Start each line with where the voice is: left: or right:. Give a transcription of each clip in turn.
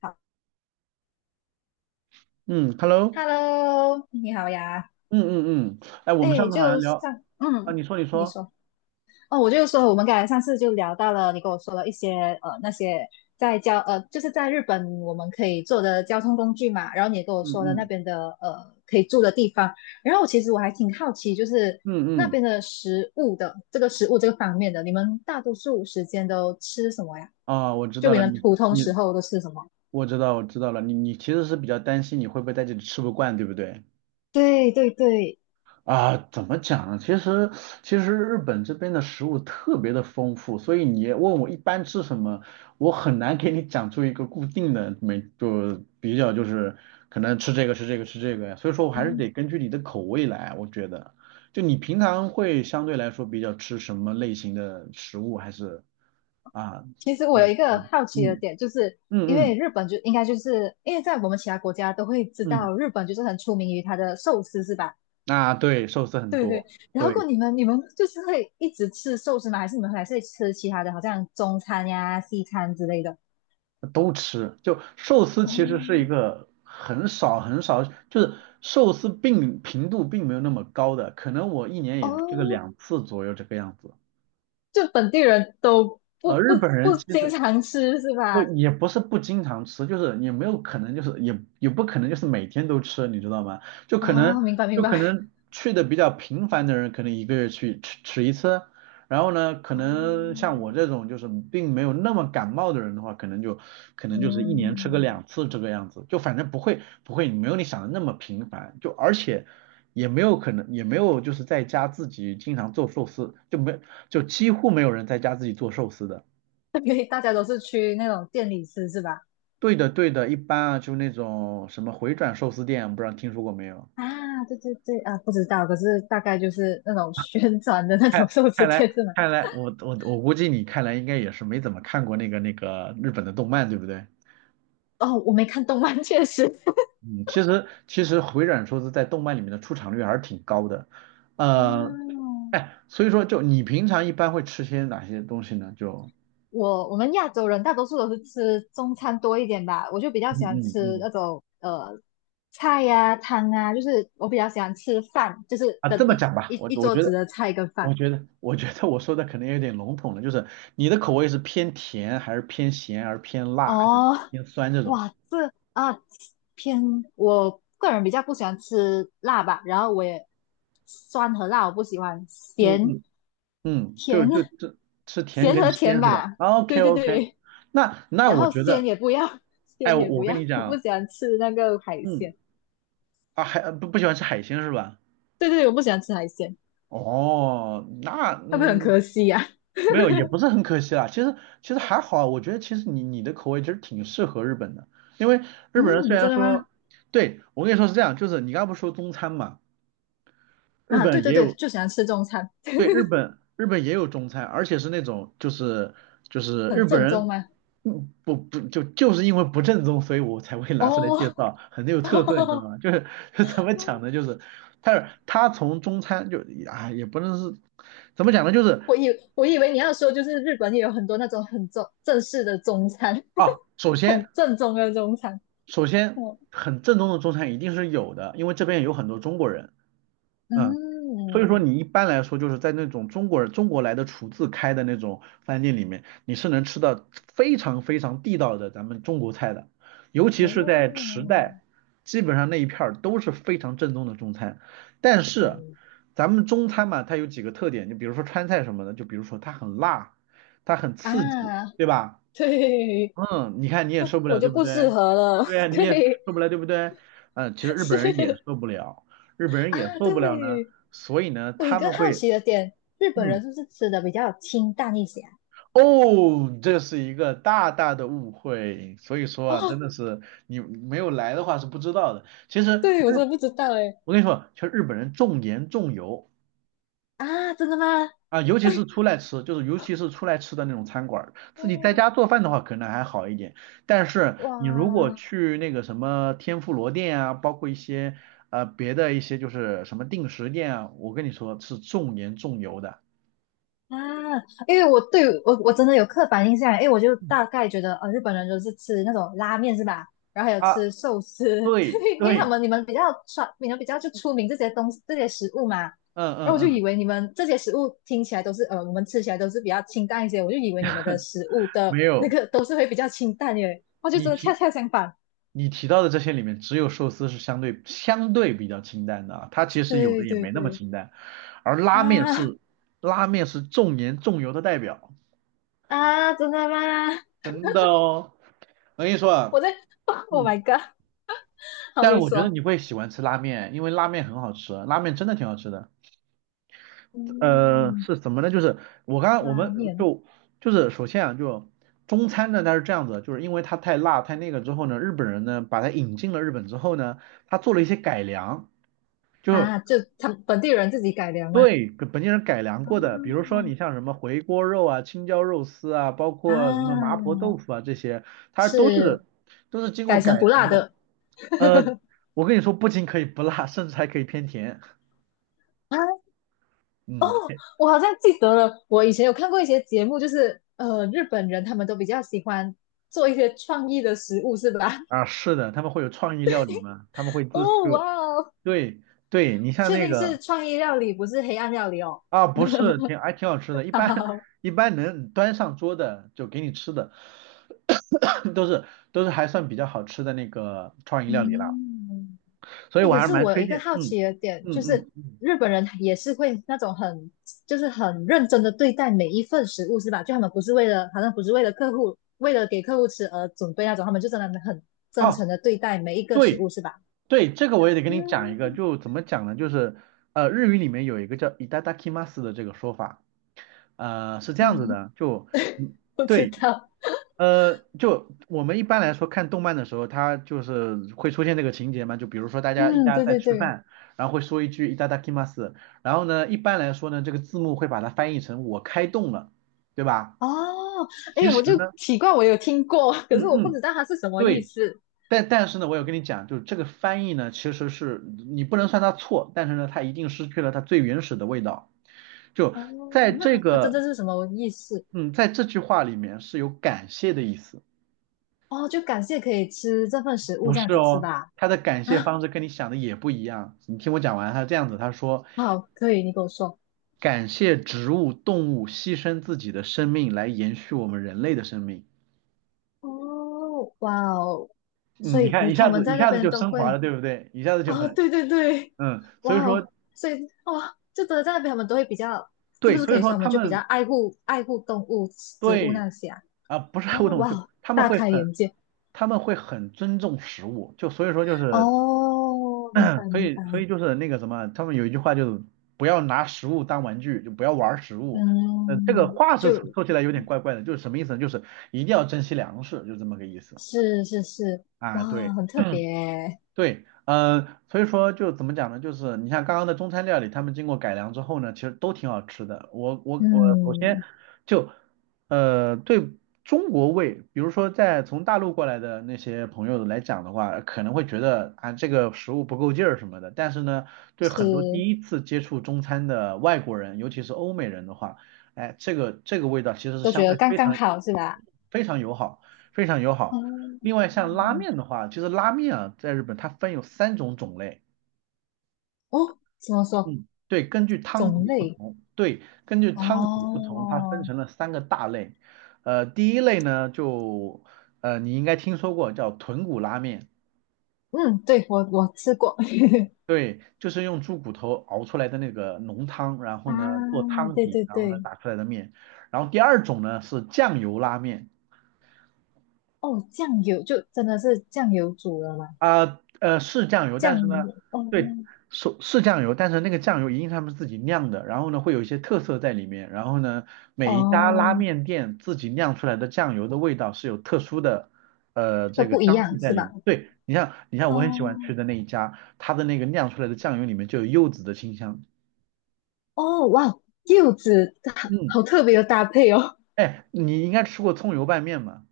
left: 好，
right: 嗯，Hello，
left: Hello，你好呀。
right: 嗯嗯嗯，哎，我们
left: 哎，
right: 上次好像
left: 就
right: 聊。
left: 上，
right: 啊，你说你
left: 你
right: 说。
left: 说，哦，我就说我们刚才上次就聊到了，你跟我说了一些那些在就是在日本我们可以坐的交通工具嘛，然后你也跟我
right: 嗯
left: 说了那
right: 嗯
left: 边的可以住的地方，然后我其实还挺好奇，就是
right: 嗯
left: 那
right: 嗯。
left: 边的食物这个方面的，你们大多数时间都吃什么呀？
right: 啊，我知
left: 就
right: 道
left: 你
right: 了，
left: 们
right: 你
left: 普通
right: 你
left: 时候都吃什么？
right: 我知道了，你其实是比较担心你会不会在这里吃不惯，对不对？
left: 对对对，
right: 啊，怎么讲呢？其实日本这边的食物特别的丰富，所以你问我一般吃什么，我很难给你讲出一个固定的没就比较就是可能吃这个吃这个吃这个呀。所以说我还是得根据你的口味来，我觉得。就你平常会相对来说比较吃什么类型的食物，还是啊？
left: 其实我有
right: 嗯
left: 一个好奇的
right: 嗯
left: 点，就是因
right: 嗯
left: 为
right: 嗯
left: 日本就应该就是因为在我们其他国家都会知道，日本就是很出名于它的寿司，是吧？
right: 嗯。啊对，寿司很
left: 对对。
right: 多。
left: 然后
right: 对。
left: 你们就是会一直吃寿司吗？还是你们还是会吃其他的，好像中餐呀、西餐之类的？
right: 都吃。就寿司
left: 哦。
right: 其实是一个很少很少，就是寿司并频度并没有那么高的，可能我一年也就吃个
left: 哦，
right: 两次左右这个样子。
left: 就本地人都不不
right: 日本人
left: 不
right: 其
left: 经
right: 实
left: 常吃是
right: 不
left: 吧？
right: 也不是不经常吃，就是也没有可能，就是也不可能就是每天都吃，你知道吗？就可能
left: 哦，明白明
right: 就可
left: 白。
right: 能去的比较频繁的人，可能一个月去吃吃一次。然后呢，可
left: 哦，
right: 能像我这种就是并没有那么感冒的人的话，可能就是一年吃个
left: 嗯，
right: 两次这个样子，就反正不会没有你想的那么频繁，就而且也没有可能也没有就是在家自己经常做寿司，就几乎没有人在家自己做寿司的。
left: 对，大家都是去那种店里吃是吧？
right: 对的，对的，一般啊，就那种什么回转寿司店，不知道听说过没有？
left: 啊，对对对啊，不知道，可是大概就是那种宣传的那种
right: 看，
left: 寿司
right: 看来，
left: 店是吗？
right: 看来，我估计你看来应该也是没怎么看过那个日本的动漫，对不对？
left: 哦，我没看动漫，确实。
right: 嗯，其实回转寿司在动漫里面的出场率还是挺高的。呃，
left: 哦，
right: 哎，所以说就你平常一般会吃些哪些东西呢？就
left: 我我们亚洲人大多数都是吃中餐多一点吧，我就比较
right: 嗯
left: 喜欢
right: 嗯
left: 吃
right: 嗯
left: 那种菜呀、汤啊，就是我比较喜欢吃饭，就是
right: 啊，
left: 跟
right: 这么讲吧，我
left: 一
right: 我
left: 桌
right: 觉
left: 子
right: 得
left: 的菜跟
right: 我
left: 饭。
right: 觉得我觉得我说的可能有点笼统了，就是你的口味是偏甜还是偏咸，还是偏辣，还是
left: 哦，
right: 偏酸这种？
left: 哇，这啊，偏，我个人比较不喜欢吃辣吧，然后我也酸和辣我不喜欢，
right: 嗯
left: 咸
right: 嗯嗯，就
left: 甜，
right: 就这吃甜
left: 咸
right: 跟
left: 和甜
right: 鲜是吧
left: 吧，对
right: ？OK
left: 对
right: OK。
left: 对，
right: 那
left: 然
right: 我
left: 后
right: 觉
left: 鲜
right: 得。
left: 也不要，
right: 哎，
left: 鲜
right: 我
left: 也不
right: 我跟
left: 要，
right: 你
left: 我不
right: 讲。
left: 喜欢吃那个海
right: 嗯
left: 鲜，
right: 啊还不喜欢吃海鲜是吧？
left: 对对，我不喜欢吃海鲜，
right: 哦，那
left: 会不会很
right: 嗯
left: 可惜呀？
right: 没有也不是很可惜啦。其实还好啊，我觉得其实你的口味其实挺适合日本的，因为 日本人虽
left: 嗯，
right: 然
left: 真的
right: 说，
left: 吗？
right: 对我跟你说是这样，就是你刚刚不是说中餐嘛，日
left: 啊，对
right: 本
left: 对
right: 也
left: 对，
right: 有
left: 就喜欢吃中餐，
right: 对，日本也有中餐，而且是那种就是日
left: 很
right: 本
left: 正宗
right: 人。
left: 吗？
right: 嗯，不就是因为不正宗，所以我才会拿出来介
left: 哦，
right: 绍，很有特色，你知道 吗？就是 就怎么讲呢？就是他从中餐就啊也不能是怎么讲呢？就是
left: 我以我以为你要说就是日本也有很多那种很正式的中餐，
right: 啊，首 先
left: 很正宗的中餐，
right: 首
left: 嗯。
right: 先很正宗的中餐一定是有的，因为这边有很多中国人。嗯。所以说
left: 嗯。
right: 你一般来说就是在那种中国人中国来的厨子开的那种饭店里面，你是能吃到非常非常地道的咱们中国菜的，尤其
left: 哦。
right: 是在池袋，基本上那一片儿都是非常正宗的中餐。但
left: 哦。
right: 是咱们中餐嘛，它有几个特点，就比如说川菜什么的，就比如说它很辣，它很刺激，
left: 啊，
right: 对吧？
left: 对，
right: 嗯，你看你也
left: 那
right: 受不
left: 我
right: 了，
left: 就
right: 对不
left: 不适
right: 对？
left: 合了。
right: 对呀，你也
left: 对，
right: 受不了，对不对？嗯，其实日本人也
left: 是。
right: 受不了，日本人也
left: 啊，
right: 受不了呢，
left: 对。
right: 所以呢，
left: 我有一
right: 他
left: 个
right: 们
left: 好
right: 会。
left: 奇的点，日本
right: 嗯。
left: 人是不是吃的比较清淡一些啊？
right: 哦，这是一个大大的误会，所以说啊，真
left: 哦，
right: 的是你没有来的话是不知道的。其实
left: 对，我真
right: 日，
left: 的不知道哎。
right: 我跟你说，其实日本人重盐重油。
left: 啊，真的吗？
right: 啊，
left: 哎，
right: 尤其是出来吃的那种餐馆儿，自己在
left: 哦，
right: 家做饭的话可能还好一点，但是你如果
left: 哇，
right: 去那个什么天妇罗店啊，包括一些别的一些就是什么定时店啊，我跟你说是重盐重油的
left: 啊，因为我对我我真的有刻板印象，因为我就大概觉得，呃，日本人都是吃那种拉面是吧？然后还有
right: 啊。
left: 吃寿司，
right: 对
left: 对因为他
right: 对。
left: 们你们比较传，你们比较就出名这些东西这些食物嘛。
right: 嗯
left: 然后我就
right: 嗯嗯。
left: 以为你们这些食物听起来都是，呃，我们吃起来都是比较清淡一些，我就以为你们的食物的
right: 没有。
left: 都是会比较清淡耶，我就
right: 你
left: 真的恰
right: 提
left: 恰相反。
right: 你提到的这些里面，只有寿司是相对比较清淡的啊，它其实有的
left: 对
right: 也
left: 对
right: 没那么
left: 对，
right: 清淡，而
left: 啊。
right: 拉面是重盐重油的代表。
left: 啊，真的吗？
right: 真的哦。我跟你说啊。
left: 我在 ，Oh my
right: 嗯。
left: god！好，
right: 但是
left: 你
right: 我觉得
left: 说，
right: 你会喜欢吃拉面，因为拉面很好吃，拉面真的挺好吃的。
left: 嗯，
right: 是怎么呢？就是我刚刚我
left: 拉
right: 们
left: 面。
right: 就就是首先啊，就中餐呢它是这样子，就是因为它太辣太那个之后呢，日本人呢把它引进了日本之后呢，他做了一些改良，就
left: 啊，就他们本地人自己改良吗？
right: 对跟本地人改良过的，比如
left: 啊。
right: 说你像什么回锅肉啊、青椒肉丝啊，包括什么麻
left: 啊，
right: 婆豆腐啊这些，它
left: 是
right: 都是经
left: 改
right: 过
left: 成
right: 改
left: 不
right: 良
left: 辣
right: 的。
left: 的。
right: 呃，我跟你说，不仅可以不辣，甚至还可以偏甜。
left: 啊！
right: 嗯。
left: 我好像记得了，我以前有看过一些节目，就是日本人他们都比较喜欢做一些创意的食物，是吧？
right: 啊，是的，他们会有创意料理嘛，他们会
left: 哦，哇哦，
right: 对对，你像
left: 确
right: 那
left: 定
right: 个
left: 是创意料理，不是黑暗料理哦。
right: 啊，不是挺好吃的，一 般
left: 好，
right: 一般能端上桌的就给你吃的，都是都是还算比较好吃的那个创意料理啦，
left: 嗯。
right: 所以
left: 哎，
right: 我
left: 可
right: 还是
left: 是
right: 蛮
left: 我有
right: 推
left: 一个
right: 荐。
left: 好
right: 嗯
left: 奇的点就是，
right: 嗯嗯。
left: 日本人也是会那种很，就是很认真的对待每一份食物，是吧？就他们不是为了，好像不是为了客户，为了给客户吃而准备那种，他们就真的很真
right: 哦，
left: 诚的对待每一个食物，
right: 对
left: 是吧？
right: 对，这个我也得跟你讲一个，
left: 嗯，
right: 就怎么讲呢？就是日语里面有一个叫 i t a d a k i 的这个说法。是 这样子
left: 嗯，
right: 的，就嗯
left: 不知
right: 对。
left: 道，
right: 就我们一般来说看动漫的时候，它就是会出现这个情节嘛，就比如说大家一
left: 嗯，
right: 家
left: 对
right: 在
left: 对
right: 吃
left: 对，
right: 饭，然后会说一句 i t a d a k i 然后呢，一般来说呢，这个字幕会把它翻译成我开动了，对吧？
left: 哦，哎，
right: 其
left: 我
right: 实
left: 就
right: 呢，
left: 奇怪，我有听过，可是
right: 嗯
left: 我不知
right: 嗯。
left: 道它是什么意
right: 对，
left: 思。
right: 但是呢，我有跟你讲，就是这个翻译呢，其实是你不能算它错，但是呢，它一定失去了它最原始的味道。就在
left: 哦，
right: 这
left: 那它真
right: 个，
left: 正是什么意思？
right: 嗯，在这句话里面是有感谢的意思。
left: 哦，就感谢可以吃这份食物
right: 不
left: 这样
right: 是
left: 子是
right: 哦。
left: 吧？
right: 他的感谢
left: 啊，
right: 方式跟你想的也不一样。你听我讲完，他这样子，他说
left: 好，可以，你跟我说。
right: 感谢植物、动物牺牲自己的生命来延续我们人类的生命。
left: 哦，哇哦，
right: 嗯，
left: 所
right: 你
left: 以
right: 看
left: 你
right: 一
left: 他
right: 下
left: 们
right: 子一
left: 在那
right: 下子
left: 边
right: 就
left: 都
right: 升华了，
left: 会，
right: 对不对？一下子就
left: 哦，
right: 很。
left: 对对对，
right: 嗯，所以
left: 哇
right: 说
left: 哦，所以哇，就真的在那边他们都会比较，是不
right: 对，
left: 是
right: 所
left: 可
right: 以
left: 以
right: 说
left: 说他
right: 他
left: 们就比较
right: 们
left: 爱护动物、植物
right: 对
left: 那些啊？
right: 啊，不是爱护
left: 哦，
right: 动物
left: 哇
right: 就
left: 哦，大开眼界。
right: 他们会很尊重食物，就所以说就是
left: 哦，明白
right: 所
left: 明
right: 以
left: 白，
right: 所以就是那个什么，他们有一句话就是不要拿食物当玩具，就不要玩儿食物。这个
left: 嗯，
right: 话是说
left: 就。
right: 说起来有点怪怪的，就是什么意思呢？就是一定要珍惜粮食，就这么个意思
left: 是是是，
right: 啊。
left: 哇，
right: 对。
left: 很特别欸。
right: 对，所以说就怎么讲呢？就是你像刚刚的中餐料理，他们经过改良之后呢，其实都挺好吃的。我首先
left: 嗯，
right: 就对中国胃，比如说在从大陆过来的那些朋友来讲的话，可能会觉得啊这个食物不够劲儿什么的。但是呢，对
left: 是。
right: 很多第一次接触中餐的外国人，尤其是欧美人的话，哎，这个味道其实是
left: 都
right: 相
left: 觉得
right: 对
left: 刚
right: 非
left: 刚
right: 常
left: 好是吧？
right: 非常友好，非常友好。
left: 嗯，
right: 另外像拉面的话，其实拉面啊，在日本它分有3种种类。
left: 哦，怎么说？
right: 嗯，对，根据汤
left: 种
right: 底不
left: 类？
right: 同，对，根据汤底不同，它分
left: 哦，
right: 成了3个大类。第一类呢，就你应该听说过叫豚骨拉面，
left: 嗯，对，我我吃过。
right: 对，就是用猪骨头熬出来的那个浓汤，然后
left: 啊，
right: 呢做汤
left: 对
right: 底，
left: 对
right: 然后呢
left: 对，
right: 打出来的面。然后第二种呢是酱油拉面。
left: 哦，酱油就真的是酱油煮的嘛，
right: 啊是酱油，但是
left: 酱
right: 呢，
left: 油，哦。
right: 对，是酱油，但是那个酱油一定是他们自己酿的，然后呢会有一些特色在里面，然后呢每一家拉
left: 哦，
right: 面店自己酿出来的酱油的味道是有特殊的
left: 都
right: 这个
left: 不一
right: 香气
left: 样
right: 在
left: 是
right: 里面。
left: 吧？
right: 对，你像我很喜欢
left: 哦。
right: 吃的那一家，它的那个酿出来的酱油里面就有柚子的清香。
left: 哦，哇，柚子好
right: 嗯。
left: 好特别的搭配哦，
right: 哎，你应该吃过葱油拌面嘛？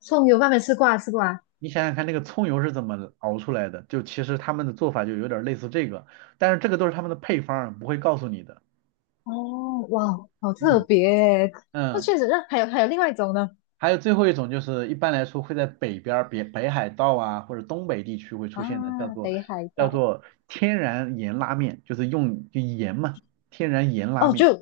left: 葱油拌面吃过啊，吃过啊，
right: 你想想看，那个葱油是怎么熬出来的？就其实他们的做法就有点类似这个，但是这个都是他们的配方儿，不会告诉你的。
left: 哦哇，好特
right: 嗯
left: 别耶。那
right: 嗯。
left: 确实，那还有还有另外一种呢，
right: 还有最后一种就是一般来说会在北边儿北海道啊或者东北地区会出现的，
left: 啊，北海
right: 叫
left: 道，
right: 做天然盐拉面，就是用就盐嘛，天然盐拉
left: 哦，
right: 面
left: 就，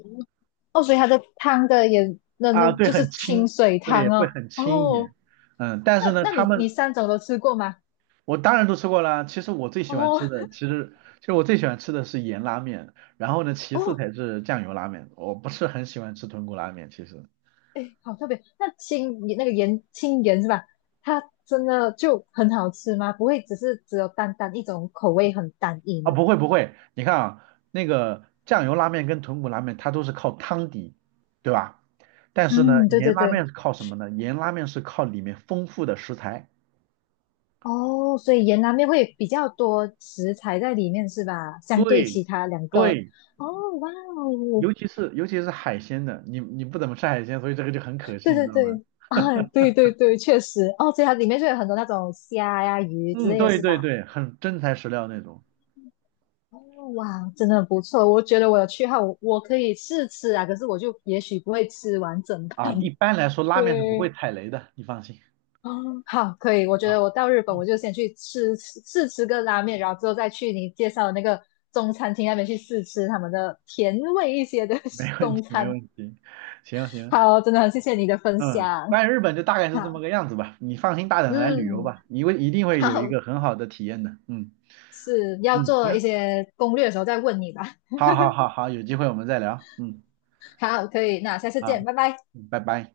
left: 哦，所以它的汤的也，那那
right: 啊，对，
left: 就是
right: 很
left: 清
right: 轻，
left: 水汤
right: 对，会
left: 哦。
right: 很轻一点。
left: 哦，
right: 嗯，但
left: 那
right: 是呢，
left: 那你你三种都吃过吗？
right: 我当然都吃过啦。其实我最喜欢
left: 哦。
right: 吃的，其实其实我最喜欢吃的是盐拉面，然后呢，其次
left: 哦，
right: 才是酱油拉面。我不是很喜欢吃豚骨拉面，其实。
left: 哎，好特别。那青那个盐，青盐是吧？它真的就很好吃吗？不会只是只有单单一种口味很单一
right: 啊，
left: 吗？
right: 不会不会，你看啊，那个酱油拉面跟豚骨拉面它都是靠汤底，对吧？但是呢，
left: 嗯，对
right: 盐
left: 对
right: 拉
left: 对。
right: 面是靠什么呢？盐拉面是靠里面丰富的食材。
left: 哦，所以盐拉面会比较多食材在里面是吧？相对
right: 对
left: 其他两个。
right: 对，
left: 哦，哇哦，
right: 尤其是海鲜的，你不怎么吃海鲜，所以这个就很可
left: 对
right: 信，你
left: 对
right: 知道吗？
left: 对啊，对对对，确实哦，所以它里面就有很多那种虾呀、鱼之
right: 嗯，
left: 类的
right: 对
left: 是
right: 对
left: 吧？
right: 对，很真材实料那种
left: 哦哇，真的很不错，我觉得我有去后，我我可以试吃啊，可是我就也许不会吃完整
right: 啊。一
left: 盘。
right: 般来说，拉面是不会
left: 对，
right: 踩雷的，你放心
left: 哦，好，可以，我觉
right: 啊。
left: 得我到日本我就先去试吃个拉面，然后之后再去你介绍的那个中餐厅那边去试吃他们的甜味一些的
right: 没 问
left: 中
right: 题没
left: 餐。
right: 问题。行行。
left: 好，真的很谢谢你的分
right: 嗯，
left: 享。
right: 关于日本就大概
left: 好，
right: 是这么个样子吧，你放心大胆的来旅游
left: 嗯，
right: 吧，你一定会有一
left: 好，
right: 个很好的体验的。嗯
left: 是要
right: 嗯。
left: 做
right: 行。
left: 一些攻略的时候再问你吧。
right: 好好好好，有机会我们再聊。嗯。
left: 好，可以，那下次
right: 啊。
left: 见，拜拜。
right: 嗯拜拜。